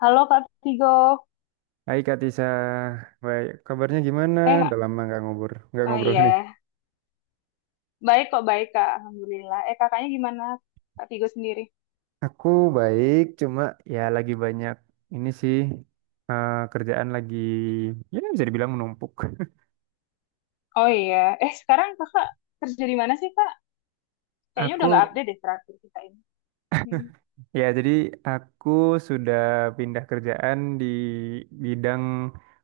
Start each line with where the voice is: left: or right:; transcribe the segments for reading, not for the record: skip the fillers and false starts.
left: Halo Kak Tigo.
right: Hai Kak Tisa, baik. Kabarnya gimana?
left: Eh,
right: Udah lama nggak
left: oh
right: ngobrol nih.
left: iya. Baik kok, baik Kak. Alhamdulillah. Kakaknya gimana? Kak Tigo sendiri.
right: Aku baik, cuma ya lagi banyak ini sih, kerjaan lagi ya bisa dibilang menumpuk.
left: Oh iya. Sekarang kakak kerja di mana sih, Kak? Kayaknya udah
right: Aku
left: nggak update deh terakhir kita ini. Mm-mm.
right: ya jadi aku sudah pindah kerjaan di bidang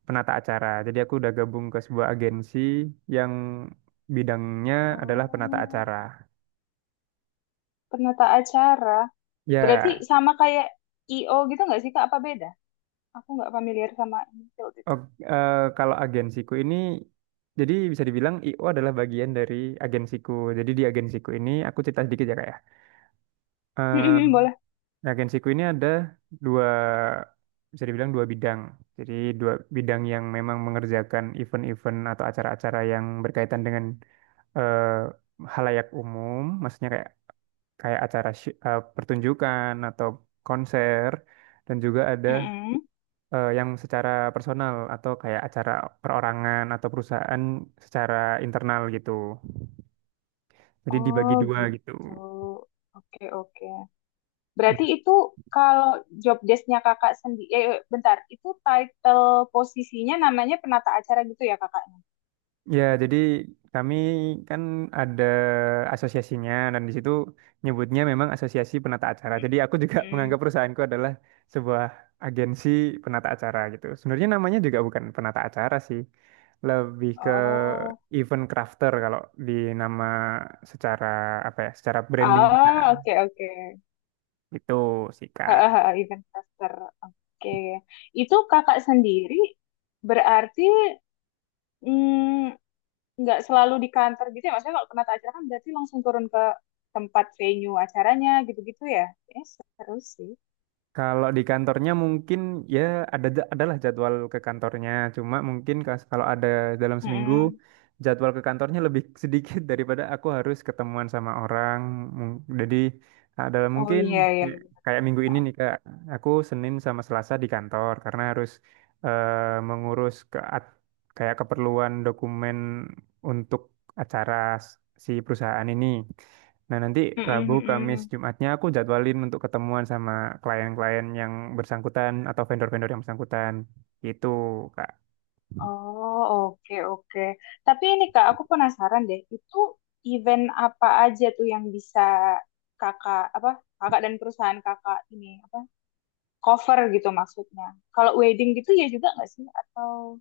right: penata acara. Jadi aku udah gabung ke sebuah agensi yang bidangnya adalah penata
left: Oh,
right: acara.
left: penata acara. Berarti
right: Ya.
left: sama kayak IO gitu nggak sih, Kak? Apa beda? Aku nggak familiar sama ini field
right: Oh,
left: itu.
right: kalau agensiku ini, jadi bisa dibilang IO adalah bagian dari agensiku. Jadi di agensiku ini, aku cerita sedikit ya kak ya. Eh,
left: Mm-mm, boleh.
right: di agensiku ini ada dua, bisa dibilang dua bidang. Jadi dua bidang yang memang mengerjakan event-event atau acara-acara yang berkaitan dengan halayak umum, maksudnya kayak kayak acara pertunjukan atau konser, dan juga ada
left: Mm-mm.
right: yang secara personal atau kayak acara perorangan atau perusahaan secara internal gitu. Jadi dibagi
left: Oh,
right: dua gitu.
left: gitu. Oke, oke. Berarti
right: Nah.
left: itu kalau job desk-nya kakak sendiri, eh bentar, itu title posisinya namanya penata acara gitu ya kakaknya?
right: Ya, jadi kami kan ada asosiasinya dan di situ nyebutnya memang asosiasi penata acara. Jadi aku juga
left: Mm-mm.
right: menganggap perusahaanku adalah sebuah agensi penata acara gitu. Sebenarnya namanya juga bukan penata acara sih. Lebih ke
left: Oh,
right: event crafter kalau di nama secara apa ya, secara branding kita.
left: ah, oke oke.
right: Itu sih, Kak.
left: Hahaha, event caster. Oke. Itu kakak sendiri berarti mm, nggak selalu di kantor gitu ya? Maksudnya kalau penata acara kan berarti langsung turun ke tempat venue acaranya gitu-gitu ya? Seru sih.
right: Kalau di kantornya mungkin ya ada adalah jadwal ke kantornya, cuma mungkin kalau ada dalam seminggu
left: Mm-mm.
right: jadwal ke kantornya lebih sedikit daripada aku harus ketemuan sama orang. Jadi adalah
left: Oh
right: mungkin
left: iya iya.
right: kayak
left: Benar.
right: kayak minggu ini nih Kak, aku Senin sama Selasa di kantor karena harus eh, mengurus ke kayak keperluan dokumen untuk acara s- si perusahaan ini. Nah, nanti
left: Mm-mm,
right: Rabu, Kamis,
left: mm-mm.
right: Jumatnya aku jadwalin untuk ketemuan sama klien-klien yang bersangkutan atau vendor-vendor yang bersangkutan. Gitu, Kak.
left: Oh, oke, oke. Tapi ini Kak, aku penasaran deh, itu event apa aja tuh yang bisa kakak, apa, kakak dan perusahaan kakak ini, apa, cover gitu maksudnya. Kalau wedding gitu ya juga nggak sih? Atau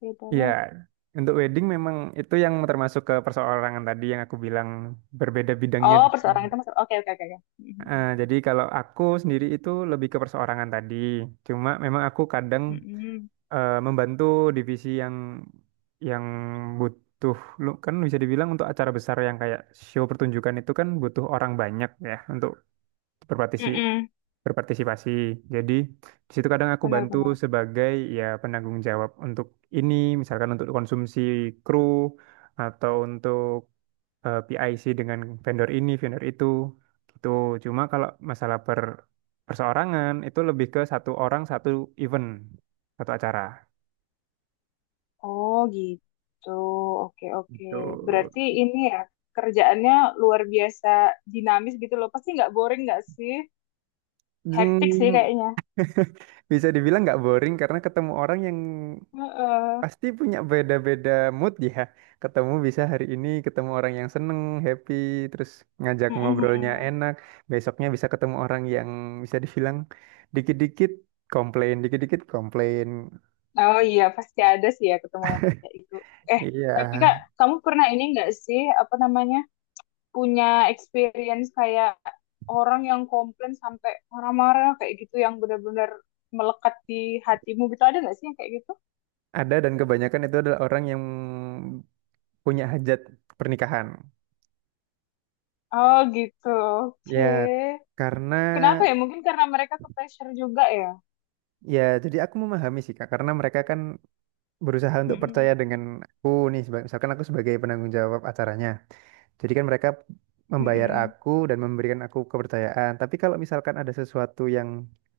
left: beda
right: Ya,
left: lagi?
right: untuk wedding memang itu yang termasuk ke perseorangan tadi yang aku bilang berbeda bidangnya.
left: Oh, perseorangan
right: dengan-
left: itu maksud, oke, oke, oke. Oke. Mm-mm.
right: Jadi kalau aku sendiri itu lebih ke perseorangan tadi. Cuma memang aku kadang
left: Mm-mm.
right: membantu divisi yang butuh lu kan bisa dibilang untuk acara besar yang kayak show pertunjukan itu kan butuh orang banyak ya untuk berpartisi-
left: Mm-mm.
right: berpartisipasi. Jadi di situ kadang aku bantu
left: Benar-benar.
right: sebagai ya penanggung jawab untuk ini, misalkan untuk konsumsi kru atau untuk PIC dengan vendor ini, vendor itu, gitu. Cuma kalau masalah perseorangan itu lebih ke satu orang satu event, satu acara.
left: Oh, gitu. Oke, oke.
right: Itu
left: Berarti ini ya, kerjaannya luar biasa dinamis gitu loh. Pasti nggak boring nggak sih? Hektik sih kayaknya.
right: bisa dibilang nggak boring karena ketemu orang yang
left: Heeh.
right: pasti punya beda-beda mood ya. Ketemu bisa hari ini ketemu orang yang seneng, happy, terus ngajak
left: Mm, mm,
right: ngobrolnya
left: mm.
right: enak. Besoknya bisa ketemu orang yang bisa dibilang dikit-dikit komplain, dikit-dikit komplain.
left: Oh iya, pasti ada sih ya ketemu yang kayak itu. Eh,
right: Iya,
left: tapi Kak, kamu pernah ini nggak sih, apa namanya, punya experience kayak orang yang komplain sampai marah-marah kayak gitu, yang benar-benar melekat di hatimu gitu, ada nggak sih yang kayak gitu?
right: ada dan kebanyakan itu adalah orang yang punya hajat pernikahan.
left: Oh gitu,
right: Ya,
left: oke.
right: karena
left: Kenapa ya? Mungkin karena mereka ke pressure juga ya.
right: ya jadi aku memahami sih Kak, karena mereka kan berusaha untuk percaya
left: Mm-mm.
right: dengan aku nih, misalkan aku sebagai penanggung jawab acaranya. Jadi kan mereka membayar
left: Mm-mm.
right: aku dan memberikan aku kepercayaan. Tapi kalau misalkan ada sesuatu yang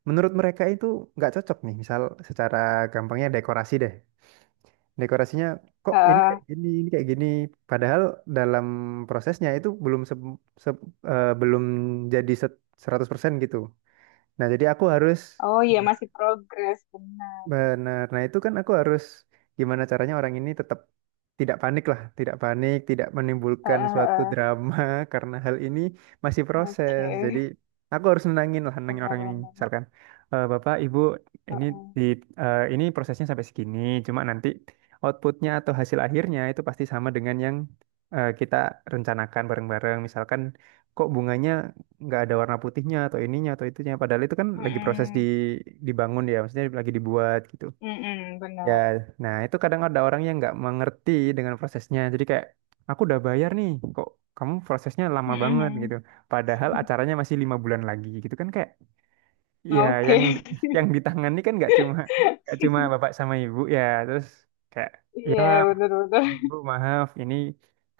right: menurut mereka itu nggak cocok nih, misal secara gampangnya dekorasi deh. Dekorasinya kok ini kayak
left: Ah,
right: gini, ini kayak gini. Padahal dalam prosesnya itu belum se- belum jadi 100% gitu. Nah, jadi aku harus
left: oh iya, masih progres, benar.
right: benar. Nah, itu kan aku harus gimana caranya orang ini tetap tidak panik lah, tidak panik, tidak
left: Ah,
right: menimbulkan
left: ah,
right: suatu
left: ah.
right: drama karena hal ini masih proses.
left: Oke,
right: Jadi aku harus nenangin lah, nenangin orang ini.
left: benar-benar.
right: Misalkan, "Eh, Bapak, Ibu, ini di ini prosesnya sampai segini, cuma nanti outputnya atau hasil akhirnya itu pasti sama dengan yang kita rencanakan bareng-bareng. Misalkan kok bunganya nggak ada warna putihnya atau ininya atau itunya padahal itu kan lagi proses di
left: Mm-mm.
right: dibangun ya maksudnya lagi dibuat gitu
left: Mm-mm,
right: ya."
left: benar.
right: Nah itu kadang ada orang yang nggak mengerti dengan prosesnya jadi kayak, "Aku udah bayar nih kok kamu prosesnya lama banget
left: Mm-mm.
right: gitu." Padahal acaranya masih 5 bulan lagi gitu kan kayak ya yang
left: Oke.
right: yang ditangani kan nggak cuma bapak sama ibu ya terus kayak ya,
left: Iya, benar-benar.
right: "Bu, maaf, ini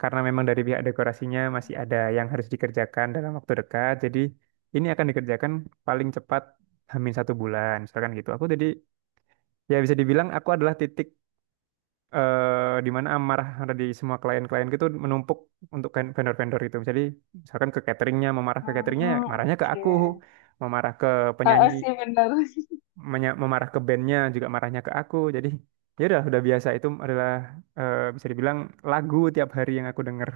right: karena memang dari pihak dekorasinya masih ada yang harus dikerjakan dalam waktu dekat. Jadi ini akan dikerjakan paling cepat hamin 1 bulan," misalkan gitu. Aku jadi ya bisa dibilang aku adalah titik di mana amarah dari semua klien-klien gitu menumpuk untuk vendor-vendor itu. Jadi misalkan ke cateringnya, memarah ke cateringnya, ya
left: Oh,
right: marahnya ke
left: oke.
right: aku, memarah ke
left: Ah,
right: penyanyi,
left: sih benar.
right: memarah ke bandnya juga marahnya ke aku. Jadi ya udah biasa itu adalah bisa dibilang lagu tiap hari yang aku denger.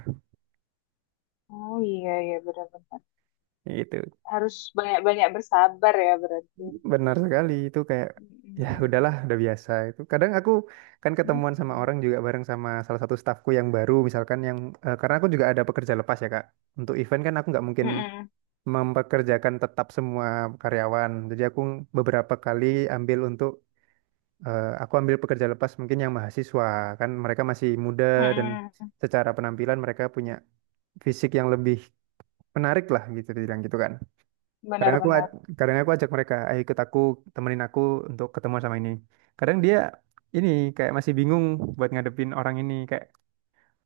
left: Oh iya iya benar-benar.
right: Itu
left: Harus banyak-banyak bersabar ya berarti.
right: benar sekali itu kayak ya
left: Mm-mm.
right: udahlah udah biasa itu. Kadang aku kan ketemuan sama
left: Mm-mm.
right: orang juga bareng sama salah satu stafku yang baru misalkan karena aku juga ada pekerja lepas ya Kak. Untuk event kan aku nggak mungkin
left: Mm-mm.
right: mempekerjakan tetap semua karyawan. Jadi aku beberapa kali ambil untuk aku ambil pekerja lepas mungkin yang mahasiswa kan mereka masih muda dan
left: Mm-mm.
right: secara penampilan mereka punya fisik yang lebih menarik lah gitu dibilang gitu kan. Kadang aku
left: Benar-benar.
right: aj- Kadang aku ajak mereka, ayo ikut aku, temenin aku untuk ketemu sama ini. Kadang dia ini kayak masih bingung buat ngadepin orang ini kayak,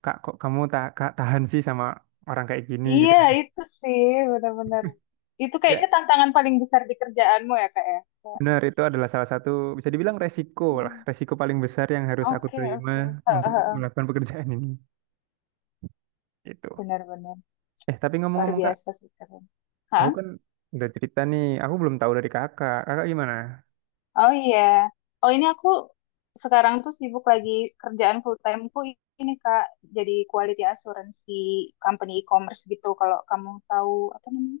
right: "Kak, kok kamu tak tahan sih sama orang kayak gini
left: Iya,
right: gitu kan."
left: itu sih benar-benar. Itu
right: Ya,
left: kayaknya tantangan paling besar di kerjaanmu ya, Kak ya. Kayak,
right: benar itu adalah salah satu bisa dibilang resiko lah,
left: mm,
right: resiko paling besar yang harus aku
left: oke,
right: terima
left: oke. Heeh,
right: untuk
left: heeh.
right: melakukan pekerjaan ini. Itu
left: Benar-benar.
right: Tapi
left: Luar
right: ngomong-ngomong Kak,
left: biasa sih keren. Hah?
right: aku kan udah cerita nih, aku belum tahu dari Kakak. Kakak gimana?
left: Oh iya. Oh ini aku sekarang tuh sibuk lagi kerjaan full timeku ini Kak, jadi quality assurance di company e-commerce gitu. Kalau kamu tahu apa namanya?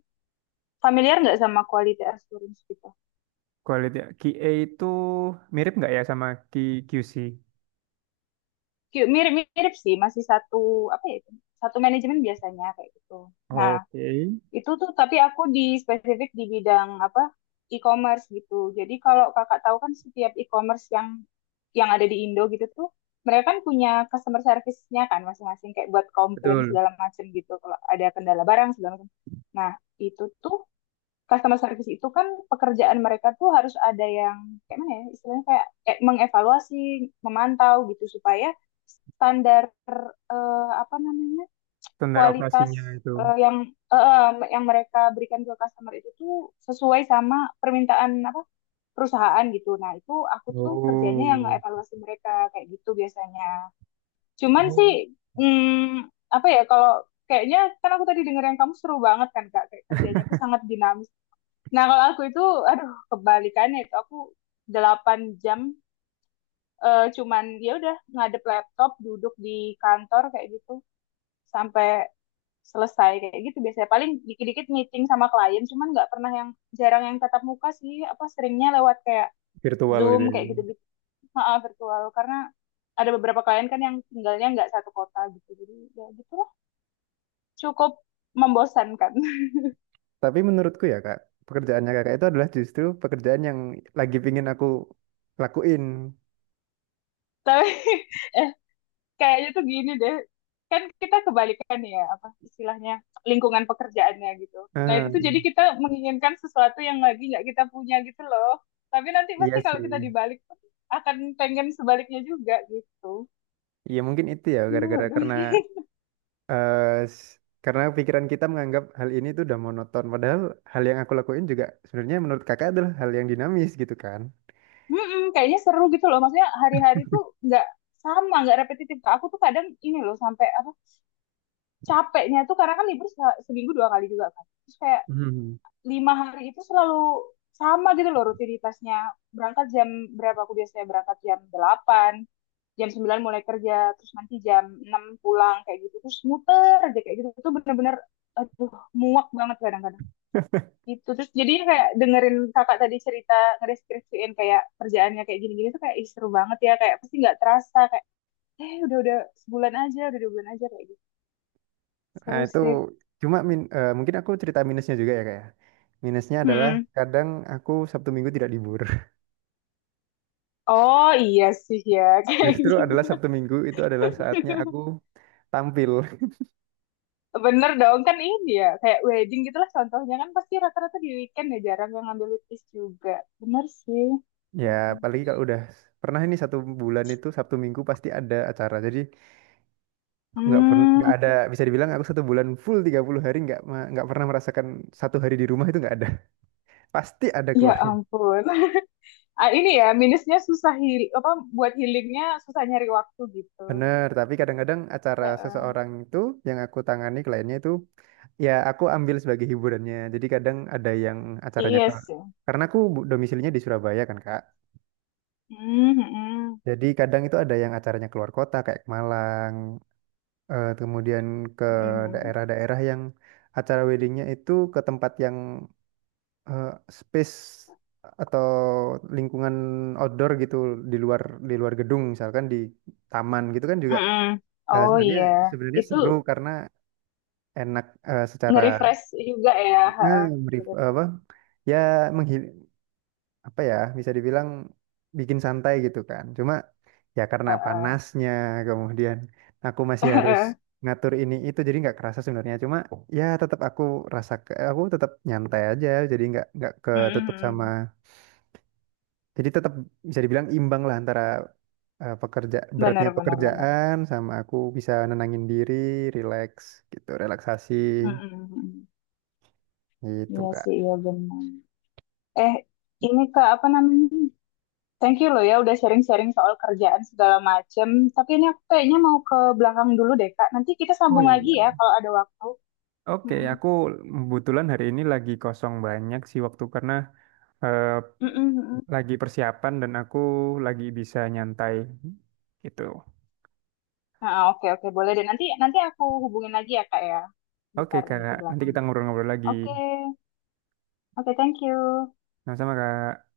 left: Familiar nggak sama quality assurance gitu?
right: Kualitas QA itu mirip nggak ya sama QC?
left: Mirip-mirip sih, masih satu apa ya itu? Satu manajemen biasanya kayak gitu. Nah,
right: Oke.
left: itu tuh tapi aku di spesifik di bidang apa? E-commerce gitu. Jadi kalau kakak tahu kan setiap e-commerce yang ada di Indo gitu tuh mereka kan punya customer service-nya kan masing-masing kayak buat komplain
right: Betul,
left: segala macam gitu kalau ada kendala barang segala macam. Nah, itu tuh customer service itu kan pekerjaan mereka tuh harus ada yang kayak mana ya istilahnya kayak mengevaluasi, memantau gitu supaya standar apa namanya
right: standar
left: kualitas
right: operasinya itu.
left: eh, yang eh, yang mereka berikan ke customer itu tuh sesuai sama permintaan apa perusahaan gitu. Nah, itu aku tuh kerjanya yang
right: Oh.
left: evaluasi mereka kayak gitu biasanya. Cuman
right: Oh.
left: sih hmm, apa ya kalau kayaknya kan aku tadi denger yang kamu seru banget kan Kak, kayak kerjanya itu sangat dinamis. Nah, kalau aku itu aduh kebalikannya itu aku 8 jam cuman ya udah ngadep laptop, duduk di kantor kayak gitu sampai selesai kayak gitu biasanya paling dikit-dikit meeting sama klien cuman nggak pernah yang jarang yang tatap muka sih apa seringnya lewat kayak
right: Virtual
left: zoom
right: itu ya.
left: kayak gitu gitu, maaf, virtual karena ada beberapa klien kan yang tinggalnya nggak satu kota gitu jadi ya gitu lah cukup membosankan.
right: Tapi menurutku ya kak, pekerjaannya kakak itu adalah justru pekerjaan yang lagi pingin aku lakuin.
left: Tapi eh kayaknya tuh gini deh, kan kita kebalikan ya apa istilahnya lingkungan pekerjaannya gitu, nah itu
right: Ah,
left: tuh jadi kita menginginkan sesuatu yang lagi nggak kita punya gitu loh, tapi nanti
right: iya
left: pasti kalau
right: sih.
left: kita dibalik pun akan pengen sebaliknya juga gitu.
right: Iya mungkin itu ya gara-gara
left: Waduh.
right: karena eh, s- karena pikiran kita menganggap hal ini tuh udah monoton. Padahal hal yang aku lakuin juga sebenarnya menurut kakak adalah hal yang dinamis gitu kan.
left: Mm-mm, kayaknya seru gitu loh maksudnya hari-hari tuh nggak sama, nggak repetitif, aku tuh kadang ini loh sampai apa capeknya tuh karena kan libur seminggu 2 kali juga kan terus kayak 5 hari itu selalu sama gitu loh rutinitasnya. Berangkat jam berapa, aku biasanya berangkat jam 8, jam 9 mulai kerja, terus nanti jam 6 pulang kayak gitu. Terus muter aja kayak gitu. Itu bener-bener aduh muak banget kadang-kadang. Gitu. Terus jadi kayak dengerin kakak tadi cerita ngedeskripsiin kayak kerjaannya kayak gini-gini tuh kayak, "Ih, seru banget ya. Kayak pasti nggak terasa kayak eh udah-udah sebulan aja, udah 2 bulan aja kayak gitu."
right: Nah,
left: Seru
right: itu
left: sih.
right: cuma mungkin aku cerita minusnya juga ya kayak. Minusnya adalah
left: Mm.
right: kadang aku Sabtu Minggu tidak libur.
left: Oh iya sih ya kayak
right: Justru
left: gitu.
right: adalah Sabtu Minggu itu adalah saatnya aku tampil.
left: Bener dong, kan ini ya, kayak wedding gitu lah contohnya kan pasti rata-rata di weekend ya, jarang yang ngambil weekdays juga. Bener sih.
right: Ya, apalagi kalau udah pernah ini satu bulan itu Sabtu Minggu pasti ada acara. Jadi aku nggak pernah nggak
left: Hmm,
right: ada, bisa dibilang aku satu bulan full 30 hari nggak pernah merasakan satu hari di rumah itu nggak ada. Pasti ada
left: ya
right: keluar.
left: ampun. Ah, ini ya, minusnya susah heal, apa, buat healingnya susah nyari waktu gitu.
right: Bener, tapi kadang-kadang acara
left: Heeh.
right: seseorang itu yang aku tangani kliennya itu ya aku ambil sebagai hiburannya. Jadi kadang ada yang acaranya ke
left: Iya sih.
right: karena aku domisilinya di Surabaya kan Kak.
left: Hmm, hmm,
right: Jadi kadang itu ada yang acaranya keluar kota kayak ke Malang, kemudian ke
left: hmm,
right: daerah-daerah yang acara weddingnya itu ke tempat yang eh, space atau lingkungan outdoor gitu di luar di luar gedung misalkan di taman gitu kan
left: hmm,
right: juga.
left: hmm. Oh
right: Sebenarnya
left: iya,
right: sebenarnya
left: itu
right: seru karena enak secara
left: nge-refresh juga ya.
right: eh,
left: Heeh.
right: beri, apa
left: Bener-bener.
right: ya menghil apa ya bisa dibilang bikin santai gitu kan cuma ya karena
left: Heeh.
right: panasnya kemudian aku masih harus ngatur ini itu jadi nggak kerasa sebenarnya cuma ya tetap aku aku tetap nyantai aja jadi nggak
left: Hmm,
right: ketutup
left: hmm,
right: sama
left: hmm.
right: jadi tetap bisa dibilang imbang lah antara pekerja
left: Bener,
right: beratnya
left: bener, bener.
right: pekerjaan sama aku bisa nenangin diri relax gitu relaksasi
left: Hmm, hmm, hmm. Hmm.
right: gitu
left: Iya
right: kak.
left: sih, iya benar. Eh, ini Kak, apa namanya? Thank you loh ya udah sharing-sharing soal kerjaan segala macem. Tapi ini aku kayaknya mau ke belakang dulu deh Kak. Nanti kita
right: Oh
left: sambung lagi ya
right: iya.
left: kalau ada waktu.
right: Oke,
left: Mm-mm.
right: aku kebetulan hari ini lagi kosong banyak sih waktu karena eh,
left: Mm-mm, mm-mm.
right: lagi persiapan dan aku lagi bisa nyantai gitu.
left: Nah, oke oke boleh deh. Nanti nanti aku hubungin lagi ya Kak ya.
right: Oke,
left: Bentar
right: Kak.
left: ini ke
right: Nanti
left: belakang
right: kita
left: dulu.
right: ngobrol-ngobrol lagi.
left: Oke, oke thank you.
right: Sama-sama, Kak.